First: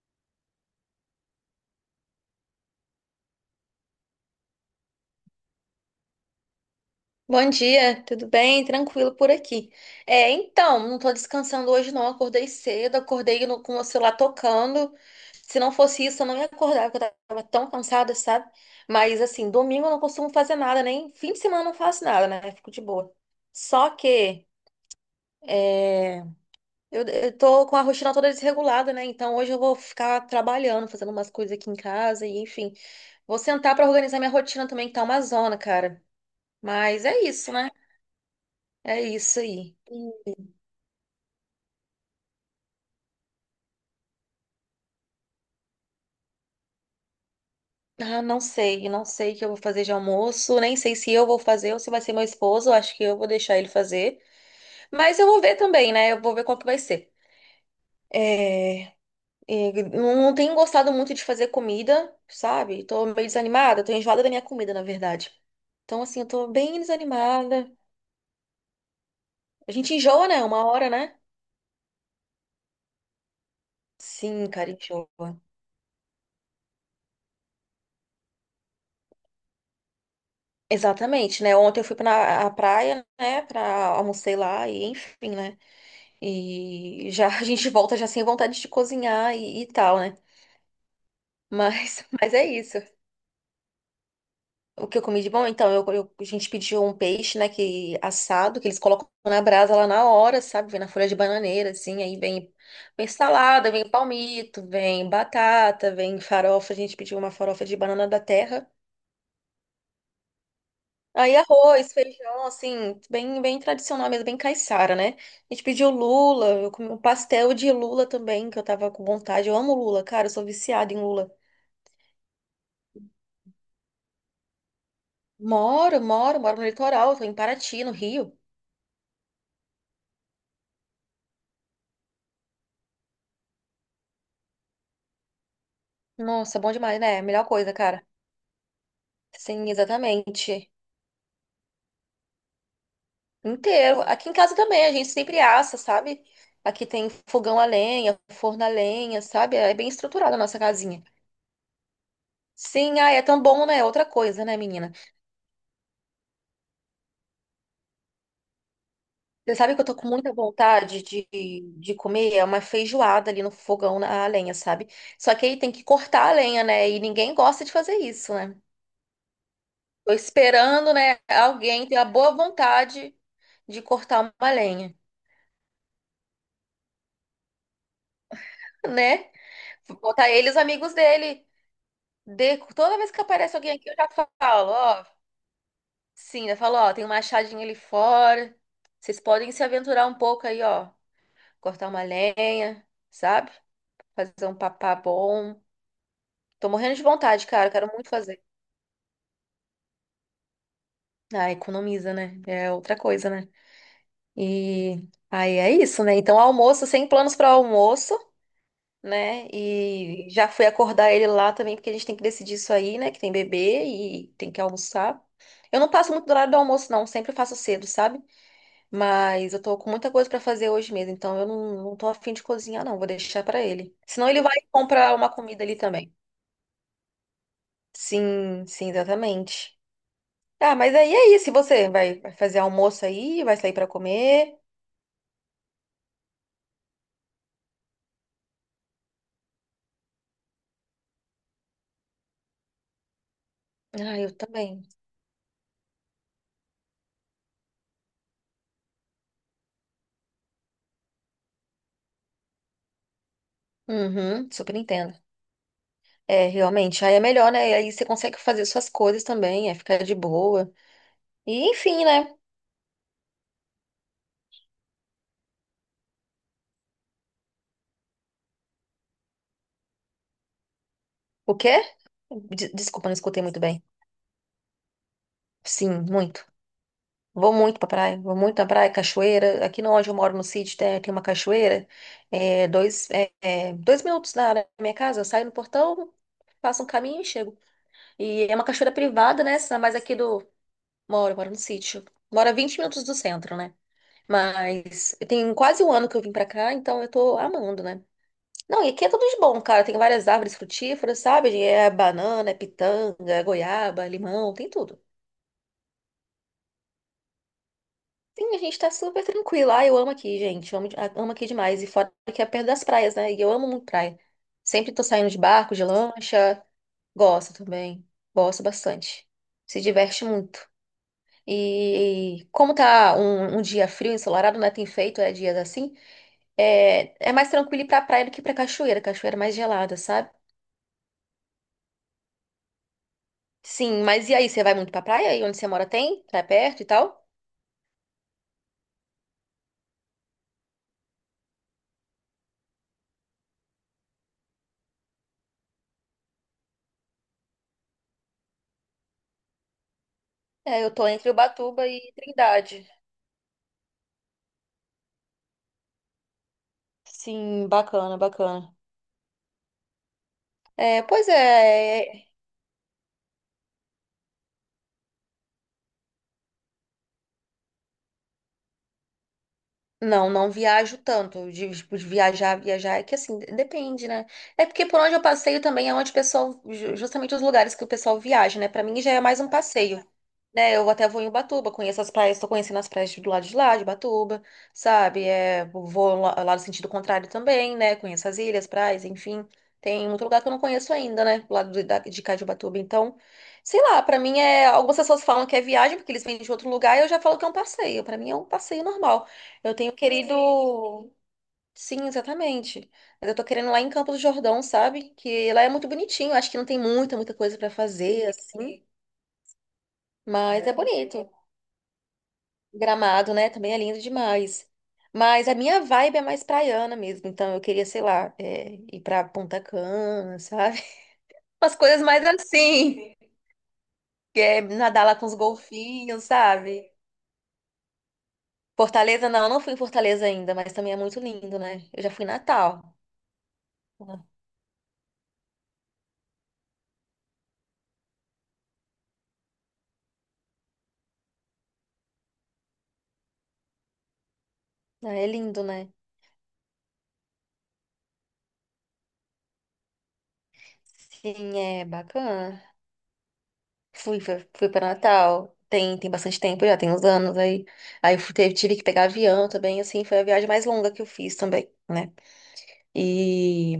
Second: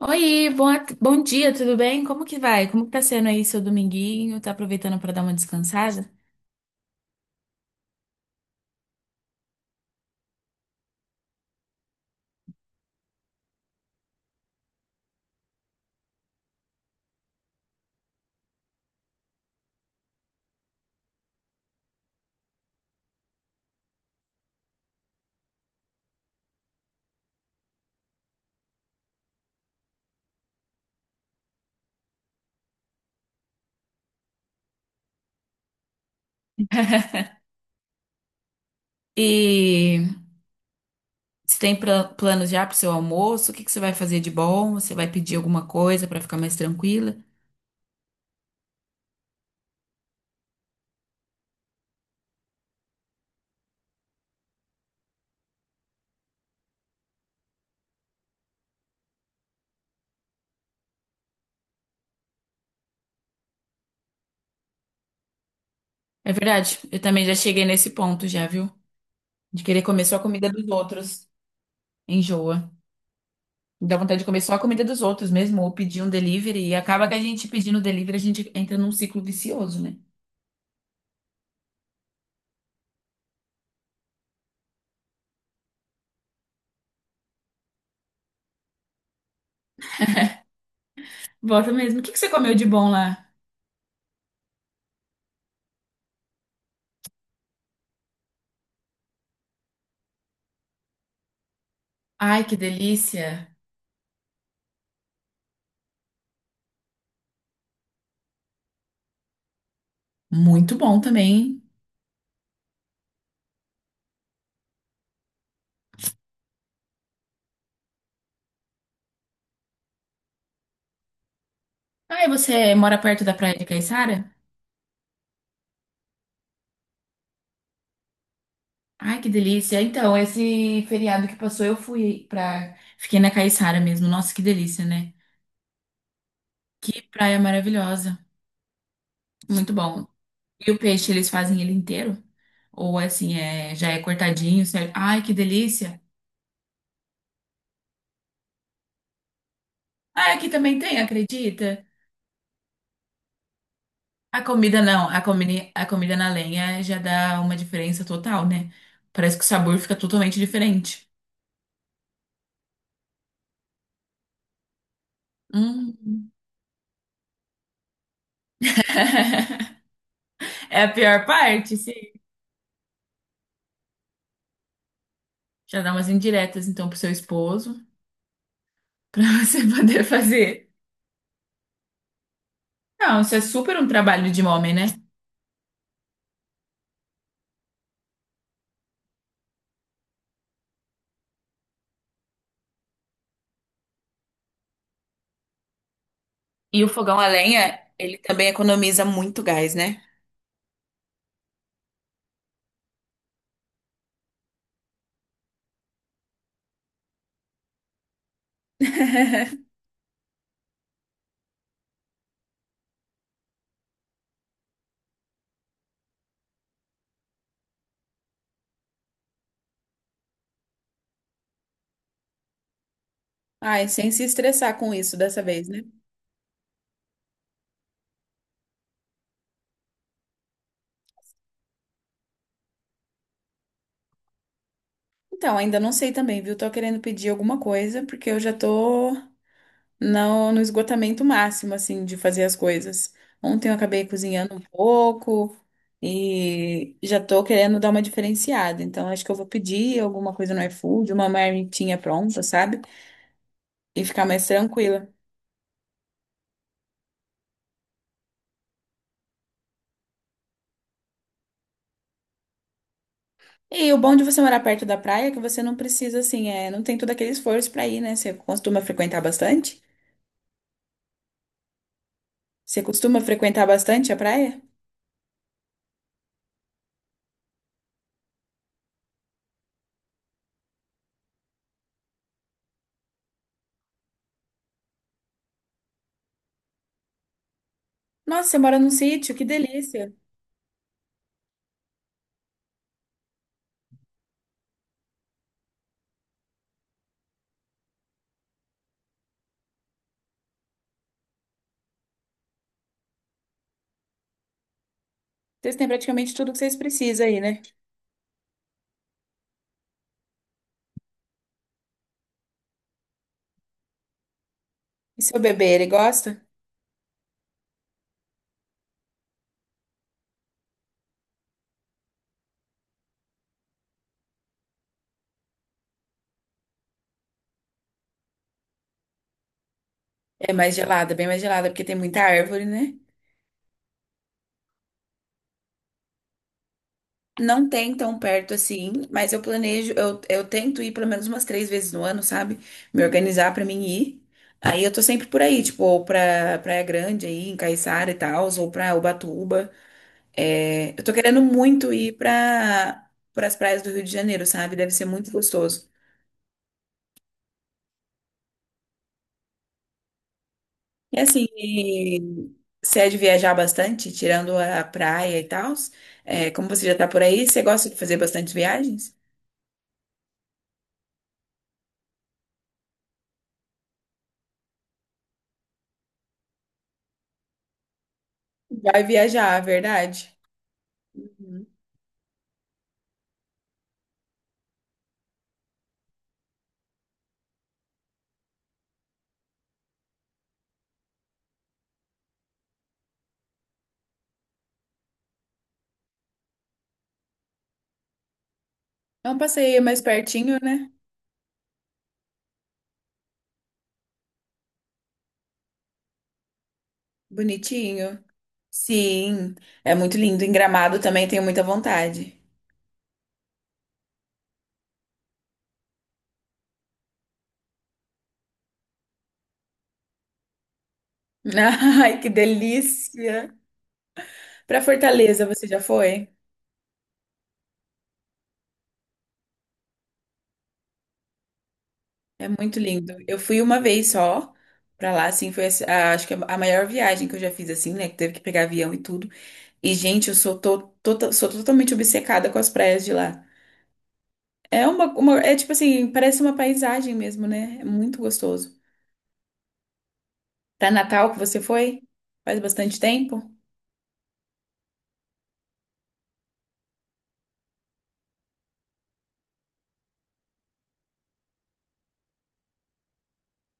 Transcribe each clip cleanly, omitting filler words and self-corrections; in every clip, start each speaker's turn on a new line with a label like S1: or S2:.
S1: Oi, bom, bom dia, tudo bem? Como que vai? Como que tá sendo aí seu dominguinho? Tá aproveitando pra dar uma descansada?
S2: Bom dia, tudo bem? Tranquilo por aqui. É, então, não tô descansando hoje não, acordei cedo, acordei com o celular tocando. Se não fosse isso, eu não ia acordar, porque eu tava tão cansada, sabe? Mas assim, domingo eu não costumo fazer nada, nem fim de semana eu não faço nada, né? Fico de boa. Só que é, eu tô com a rotina toda desregulada, né? Então hoje eu vou ficar trabalhando, fazendo umas coisas aqui em casa e enfim. Vou sentar pra organizar minha rotina também, que tá uma zona, cara. Mas é isso, né? É isso aí.
S1: E você tem planos já pro seu almoço? O que que você vai fazer de bom? Você vai pedir alguma coisa pra ficar mais tranquila?
S2: Ah, não sei, não sei o que eu vou fazer de almoço, nem sei se eu vou fazer ou se vai ser meu esposo, acho que eu vou deixar ele fazer. Mas eu vou ver também, né? Eu vou ver qual que vai ser. É, e não não tenho gostado muito de fazer comida, sabe? Tô meio desanimada, tô enjoada da minha comida, na verdade. Então, assim, eu
S1: É
S2: tô
S1: verdade,
S2: bem
S1: eu também já cheguei
S2: desanimada.
S1: nesse ponto já, viu? De
S2: A
S1: querer
S2: gente
S1: comer só a
S2: enjoa, né?
S1: comida
S2: Uma
S1: dos
S2: hora, né?
S1: outros. Enjoa. Dá vontade de comer
S2: Sim,
S1: só a
S2: cara,
S1: comida dos
S2: enjoa.
S1: outros mesmo, ou pedir um delivery. E acaba que a gente pedindo delivery, a gente entra num ciclo vicioso, né?
S2: Exatamente, né? Ontem eu fui pra a praia, né? Pra almocei lá e enfim, né? E já a gente volta já sem vontade de cozinhar e tal, né?
S1: Volta mesmo. O
S2: Mas,
S1: que que você
S2: mas é
S1: comeu de
S2: isso.
S1: bom lá?
S2: O que eu comi de bom, então, a gente pediu um peixe, né, que assado, que eles colocam na brasa lá na hora, sabe? Vem na folha de bananeira, assim, aí
S1: Ai,
S2: vem,
S1: que
S2: vem
S1: delícia!
S2: salada, vem palmito, vem batata, vem farofa. A gente pediu uma farofa de banana da terra.
S1: Muito bom
S2: Aí
S1: também.
S2: arroz, feijão, assim, bem, bem tradicional mesmo, bem caiçara, né? A gente pediu lula, eu comi um pastel de lula também, que eu tava com vontade. Eu amo lula, cara, eu sou viciada em lula.
S1: Ah, e você mora perto da praia de Caiçara?
S2: Moro, moro, moro no litoral, tô em Paraty, no Rio.
S1: Ai, que delícia. Então, esse feriado que passou, eu fui pra. Fiquei na Caiçara mesmo. Nossa, que delícia, né?
S2: Nossa, bom demais,
S1: Que
S2: né?
S1: praia
S2: Melhor coisa, cara.
S1: maravilhosa.
S2: Sim,
S1: Muito bom. E
S2: exatamente.
S1: o peixe, eles fazem ele inteiro? Ou assim, é... já é
S2: Inteiro. Aqui em casa
S1: cortadinho,
S2: também, a
S1: certo?
S2: gente
S1: Ai, que
S2: sempre assa,
S1: delícia.
S2: sabe? Aqui tem fogão a lenha, forno a lenha, sabe? É bem
S1: Ah,
S2: estruturada a
S1: aqui
S2: nossa
S1: também tem,
S2: casinha.
S1: acredita?
S2: Sim, ah, é tão bom, né? Outra
S1: A
S2: coisa, né,
S1: comida
S2: menina?
S1: não, a comida na lenha já dá uma diferença total, né? Parece que o
S2: Você sabe
S1: sabor
S2: que eu
S1: fica
S2: tô com muita
S1: totalmente
S2: vontade
S1: diferente.
S2: de comer é uma feijoada ali no fogão na lenha, sabe? Só que aí tem que cortar
S1: Hum.
S2: a lenha, né? E ninguém gosta de fazer isso, né? Tô
S1: É a
S2: esperando, né,
S1: pior parte,
S2: alguém ter a
S1: sim.
S2: boa vontade de cortar uma lenha,
S1: Já dá umas indiretas, então, pro seu esposo, pra
S2: né?
S1: você
S2: Vou
S1: poder
S2: botar ele e os
S1: fazer.
S2: amigos dele. De, toda vez
S1: Não,
S2: que
S1: isso é
S2: aparece alguém
S1: super um
S2: aqui, eu já
S1: trabalho de
S2: falo,
S1: homem, né?
S2: ó. Sim, eu falo, ó, tem uma achadinha ali fora. Vocês podem se aventurar um pouco aí, ó. Cortar uma lenha, sabe? Fazer um papá bom. Tô
S1: E o
S2: morrendo de
S1: fogão a
S2: vontade, cara.
S1: lenha,
S2: Quero muito
S1: ele
S2: fazer.
S1: também economiza muito gás, né?
S2: Ah, economiza, né? É outra coisa, né? E aí é isso, né? Então, almoço, sem planos para almoço, né? E já fui acordar ele lá também, porque a gente tem que decidir isso aí, né? Que tem bebê e tem que almoçar. Eu não passo muito do horário do almoço, não. Sempre faço cedo, sabe? Mas eu tô com muita coisa para fazer hoje mesmo, então eu não, não tô afim de cozinhar, não. Vou deixar para
S1: Ai,
S2: ele.
S1: sem se
S2: Senão ele vai
S1: estressar com
S2: comprar
S1: isso
S2: uma
S1: dessa
S2: comida
S1: vez,
S2: ali
S1: né?
S2: também. Sim, sim, exatamente. Tá, mas aí é isso. E você vai, vai fazer almoço aí, vai sair pra comer.
S1: Então, ainda não sei também, viu? Tô querendo pedir alguma coisa, porque eu já tô no esgotamento máximo, assim, de fazer as coisas. Ontem eu acabei
S2: Ah, eu
S1: cozinhando um
S2: também.
S1: pouco e já tô querendo dar uma diferenciada. Então, acho que eu vou pedir alguma coisa no iFood, uma marmitinha pronta, sabe? E ficar mais
S2: Uhum, super
S1: tranquila.
S2: entendo. É, realmente, aí é melhor, né? Aí você consegue fazer suas coisas também, é ficar de boa. E enfim, né?
S1: E o bom de você morar perto da praia é que você não precisa, assim, é, não tem todo aquele esforço pra ir, né? Você costuma frequentar bastante?
S2: O quê?
S1: Você
S2: Desculpa, não
S1: costuma
S2: escutei muito
S1: frequentar
S2: bem.
S1: bastante a praia?
S2: Sim, muito. Vou muito pra praia, vou muito na praia, cachoeira. Aqui no onde eu moro, no sítio, tem uma cachoeira. Dois minutos da minha casa, eu saio no portão, faço um caminho e chego. E
S1: Nossa,
S2: é
S1: você
S2: uma
S1: mora num
S2: cachoeira
S1: sítio,
S2: privada,
S1: que
S2: né? Mas
S1: delícia!
S2: aqui do, moro, moro no sítio. Moro a 20 minutos do centro, né? Mas tem quase um ano que eu vim pra cá, então eu tô amando, né? Não, e aqui é tudo de bom, cara. Tem várias árvores frutíferas, sabe? É banana, é pitanga, é goiaba, limão, tem tudo.
S1: Vocês têm praticamente tudo que vocês precisam aí, né?
S2: Sim, a gente tá super tranquilo. Ah, eu amo aqui, gente. Eu amo, de- ah, amo aqui demais. E fora que é perto das praias, né? E eu amo muito praia. Sempre tô
S1: E
S2: saindo de
S1: seu bebê,
S2: barco, de
S1: ele gosta?
S2: lancha. Gosto também. Gosto bastante. Se diverte muito. E como tá um, um dia frio, ensolarado, né? Tem feito, é dias assim. É, é mais tranquilo ir pra praia do que pra cachoeira. Cachoeira é mais gelada, sabe?
S1: É mais gelada, bem mais gelada, porque tem muita árvore, né?
S2: Sim, mas e aí? Você vai muito pra praia? E onde você mora tem? É perto e tal?
S1: Não tem tão perto assim, mas eu planejo, eu tento ir pelo menos umas 3 vezes no ano, sabe? Me organizar pra mim ir. Aí eu tô sempre por aí, tipo, ou pra Praia Grande aí, em Caiçara e tal, ou pra Ubatuba.
S2: É,
S1: É,
S2: eu
S1: eu
S2: tô
S1: tô
S2: entre
S1: querendo
S2: Ubatuba
S1: muito
S2: e
S1: ir
S2: Trindade.
S1: pra, pras praias do Rio de Janeiro, sabe? Deve ser muito gostoso.
S2: Sim, bacana, bacana. É,
S1: E
S2: pois
S1: assim,
S2: é, é,
S1: e se é de viajar bastante, tirando a praia e tal, como você já tá por aí, você gosta de fazer bastante viagens?
S2: não, não viajo tanto. De, tipo, de viajar, viajar é que assim, depende, né? É porque por onde eu passeio também é onde o pessoal, justamente os lugares que o pessoal viaja, né? Pra mim
S1: Vai
S2: já é mais um
S1: viajar,
S2: passeio,
S1: verdade?
S2: né? Eu até vou em
S1: Uhum.
S2: Ubatuba, conheço as praias, tô conhecendo as praias do lado de lá, de Ubatuba, sabe? É, vou lá, lá no sentido contrário também, né? Conheço as ilhas, praias, enfim. Tem muito lugar que eu não conheço ainda, né? Do lado de, de cá de Ubatuba. Então, sei lá, pra mim é. Algumas pessoas falam que é viagem, porque eles vêm de outro lugar, e eu já falo que é um passeio. Pra mim é um passeio normal.
S1: É um
S2: Eu
S1: passeio
S2: tenho
S1: mais pertinho, né?
S2: querido. Sim, exatamente. Mas eu tô querendo lá em Campos do Jordão, sabe? Que lá é muito bonitinho. Acho que não tem muita, muita coisa pra
S1: Bonitinho.
S2: fazer, assim.
S1: Sim, é muito lindo. Em
S2: Mas é
S1: Gramado
S2: bonito.
S1: também tenho muita vontade.
S2: Gramado, né? Também é lindo demais. Mas a minha vibe é mais praiana mesmo. Então eu queria, sei lá, é, ir pra Punta Cana, sabe? Umas coisas
S1: Ai,
S2: mais
S1: que
S2: assim.
S1: delícia!
S2: Que é
S1: Para
S2: nadar lá com os
S1: Fortaleza, você já
S2: golfinhos,
S1: foi?
S2: sabe? Fortaleza, não, eu não fui em Fortaleza ainda, mas também é muito lindo, né? Eu já fui em
S1: É muito
S2: Natal.
S1: lindo. Eu fui uma vez só pra lá, assim, foi assim, acho que é a maior viagem que eu já fiz, assim, né? Que teve que pegar avião e tudo. E, gente, eu sou, sou totalmente obcecada com as praias de lá. É
S2: Ah, é
S1: é
S2: lindo,
S1: tipo
S2: né?
S1: assim, parece uma paisagem mesmo, né? É muito gostoso. Para Natal que
S2: Sim,
S1: você
S2: é
S1: foi? Faz
S2: bacana.
S1: bastante tempo.
S2: Fui, fui, fui para Natal. Tem, tem bastante tempo já, tem uns anos aí. Aí eu fui- teve- tive que pegar avião também, assim, foi a viagem mais longa que eu fiz também, né? E.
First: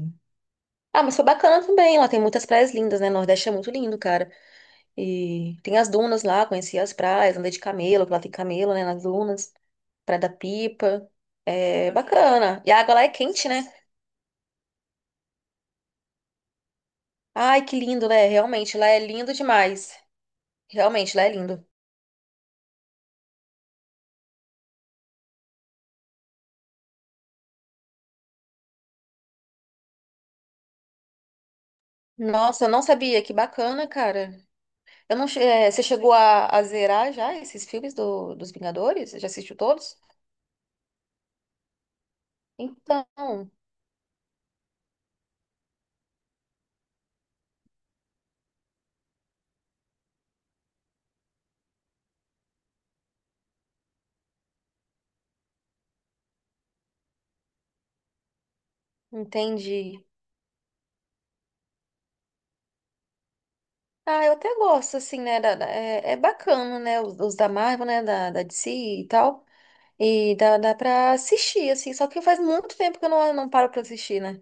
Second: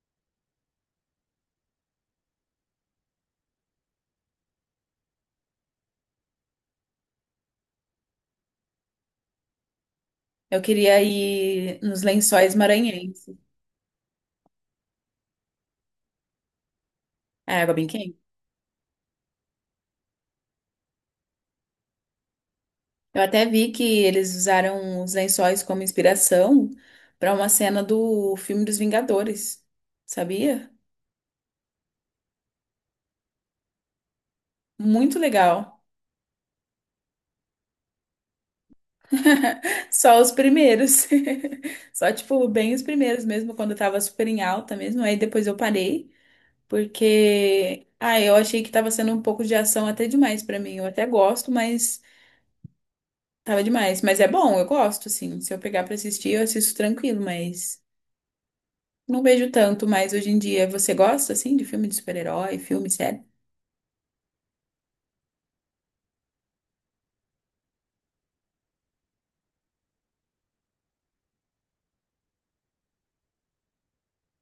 S2: Ah, mas foi bacana também. Lá tem muitas praias lindas, né? Nordeste é muito lindo, cara. E tem as dunas lá, conheci as praias, andei de camelo, que lá tem camelo, né? Nas dunas, Praia da
S1: Eu queria
S2: Pipa.
S1: ir
S2: É
S1: nos Lençóis
S2: bacana. E a água lá é
S1: Maranhenses.
S2: quente, né?
S1: É
S2: Ai,
S1: água
S2: que
S1: bem
S2: lindo,
S1: quente.
S2: né? Realmente, lá é lindo demais. Realmente, lá é lindo.
S1: Eu até vi que eles usaram os lençóis como inspiração para uma cena do filme dos Vingadores. Sabia?
S2: Nossa, eu não sabia. Que bacana, cara. Eu
S1: Muito
S2: não,
S1: legal.
S2: você chegou a zerar já esses filmes do, dos Vingadores? Já assistiu todos?
S1: Só os primeiros. Só, tipo, bem os
S2: Então,
S1: primeiros mesmo, quando eu tava super em alta mesmo. Aí depois eu parei, porque. Ah, eu achei que tava sendo um pouco de ação até demais pra mim. Eu até gosto, mas. Tava demais, mas é bom, eu gosto, assim. Se eu pegar pra assistir, eu assisto tranquilo, mas não vejo tanto
S2: entendi.
S1: mais hoje em dia. Você gosta, assim, de filme de super-herói, filme sério?
S2: Ah, eu até gosto, assim, né? É bacana, né? Os da Marvel, né? Da DC e tal. E dá pra assistir, assim. Só que faz muito tempo que eu não paro pra assistir, né?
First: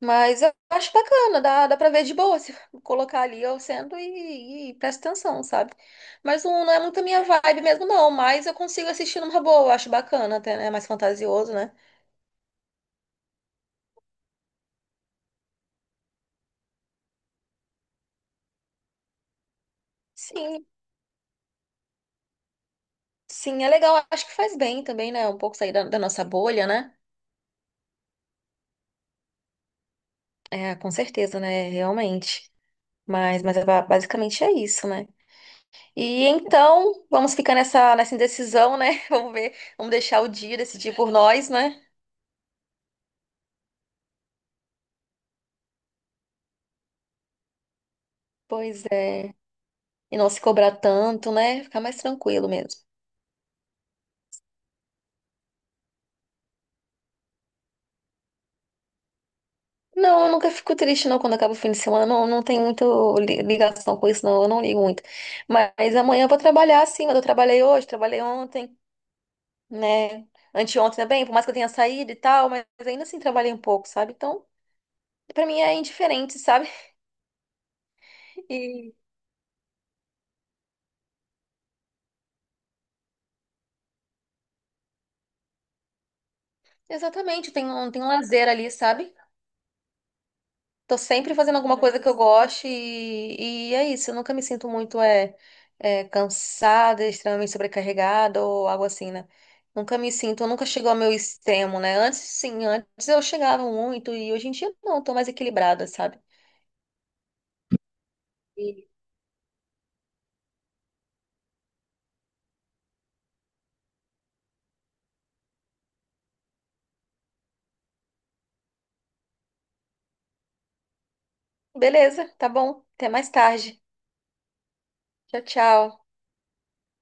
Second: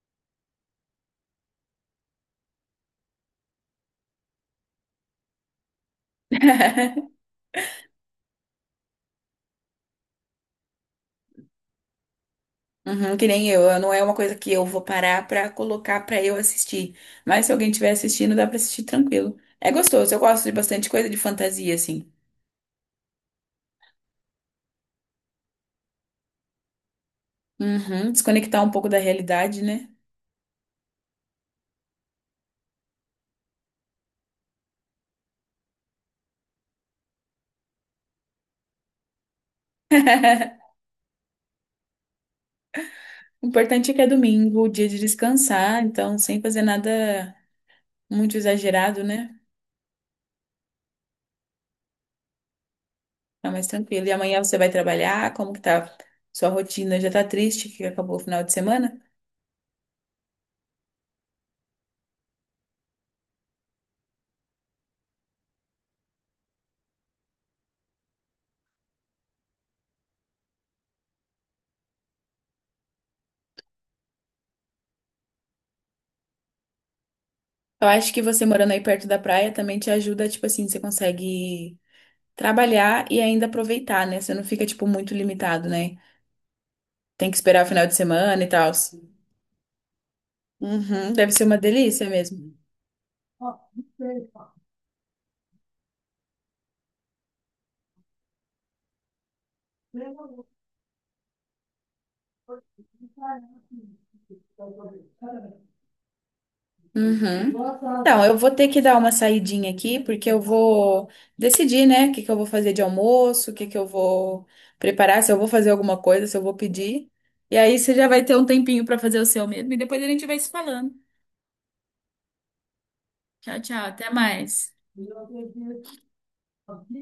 S2: Mas eu acho bacana, dá pra ver de boa se colocar ali eu sendo e presta atenção, sabe? Mas não é muito a minha vibe mesmo, não. Mas eu consigo assistir numa boa, eu acho bacana, até, né? É mais fantasioso, né?
S1: Uhum, que nem eu, não é uma coisa que eu vou parar pra colocar pra eu assistir. Mas se alguém estiver assistindo, dá pra assistir tranquilo. É gostoso, eu gosto de
S2: Sim,
S1: bastante coisa de fantasia, assim.
S2: sim, é legal. Acho que faz bem também, né? Um pouco sair da, da nossa bolha, né?
S1: Uhum, desconectar um pouco da realidade, né?
S2: É, com certeza, né? Realmente. Mas é basicamente é isso, né? E então, vamos ficar nessa, indecisão, né? Vamos ver, vamos deixar o dia decidir por nós, né?
S1: O importante é que é domingo, o dia de descansar, então sem fazer nada muito
S2: Pois
S1: exagerado,
S2: é.
S1: né?
S2: E não se cobrar tanto, né? Ficar mais tranquilo mesmo.
S1: Tá mais tranquilo. E amanhã você vai trabalhar? Como que tá? Sua rotina já tá triste que acabou o final de semana?
S2: Não, eu nunca fico triste não quando acaba o fim de semana. Não, não tem muita ligação com isso, não. Eu não ligo muito. Mas amanhã eu vou trabalhar sim, mas eu trabalhei hoje, trabalhei ontem, né? Anteontem também, por mais que eu tenha saído e tal, mas ainda assim trabalhei um pouco, sabe? Então, pra mim é indiferente, sabe?
S1: Eu acho que você morando aí perto da praia também te ajuda, tipo assim, você consegue trabalhar e ainda aproveitar, né? Você não fica, tipo, muito limitado, né?
S2: E
S1: Tem que
S2: exatamente,
S1: esperar
S2: tem
S1: o final
S2: um,
S1: de
S2: tem um
S1: semana e
S2: lazer
S1: tal.
S2: ali, sabe? Tô
S1: Uhum, deve
S2: sempre
S1: ser
S2: fazendo
S1: uma
S2: alguma coisa que
S1: delícia
S2: eu
S1: mesmo.
S2: goste e é isso. Eu nunca me sinto muito cansada, extremamente sobrecarregada ou algo assim, né? Nunca me sinto, nunca chegou ao meu extremo, né? Antes, sim, antes eu chegava muito e hoje em dia não, eu tô mais equilibrada, sabe?
S1: Uhum. Então, eu vou ter que
S2: E
S1: dar uma saidinha aqui, porque eu vou decidir, né, o que que eu vou fazer de almoço, o que que eu vou preparar, se eu vou fazer alguma coisa, se eu vou pedir. E aí você já vai ter um tempinho para fazer o seu mesmo, e depois a gente vai se falando.
S2: beleza, tá bom. Até mais
S1: Tchau,
S2: tarde.
S1: tchau, até mais.
S2: Tchau, tchau.